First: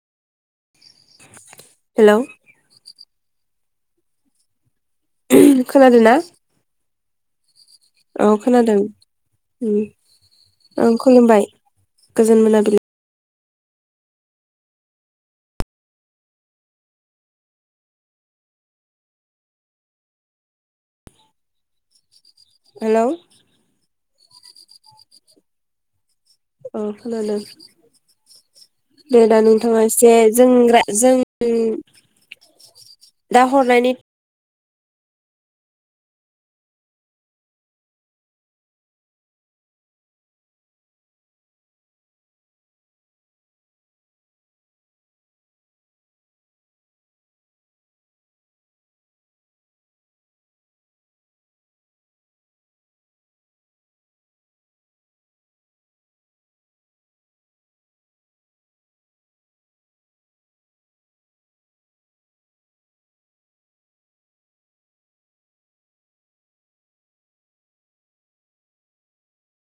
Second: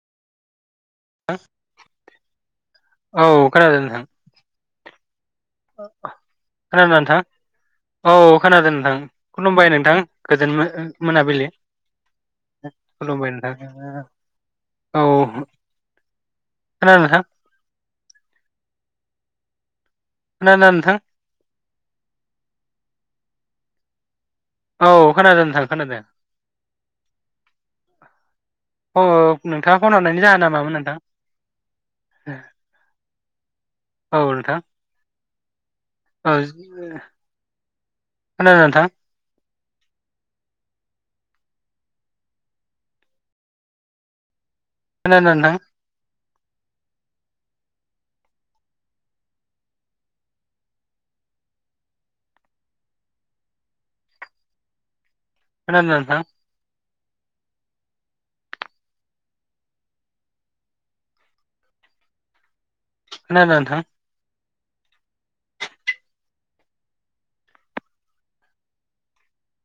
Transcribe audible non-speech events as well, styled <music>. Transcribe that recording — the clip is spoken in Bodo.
हेल' औ खोनादों नोंथां। खोनादों नोंथां औ खोनादों नोंथां खुलुमबाय उम नोंथां गोजोन ओं खुलुमबाय मो-ओ-मोनाबिलि गोजोन मोनाबिलि खुलुमबाय नोंथां औ खोनादों नोंथां खोनादोना नोंथां हेल' औ खोनादों नोंथां खोनादों औ खोनादों दे दा अ नोंथाङा फन एसे हरनायनि जाहोना जों मामोन नोंथां रा-जों दा हरनायनि औ नोंथा <unintelligible> खोनादोना नोंथां? खोनादोना नोंथां? खोनादोना नोंथां? खोनादोना नोंथां?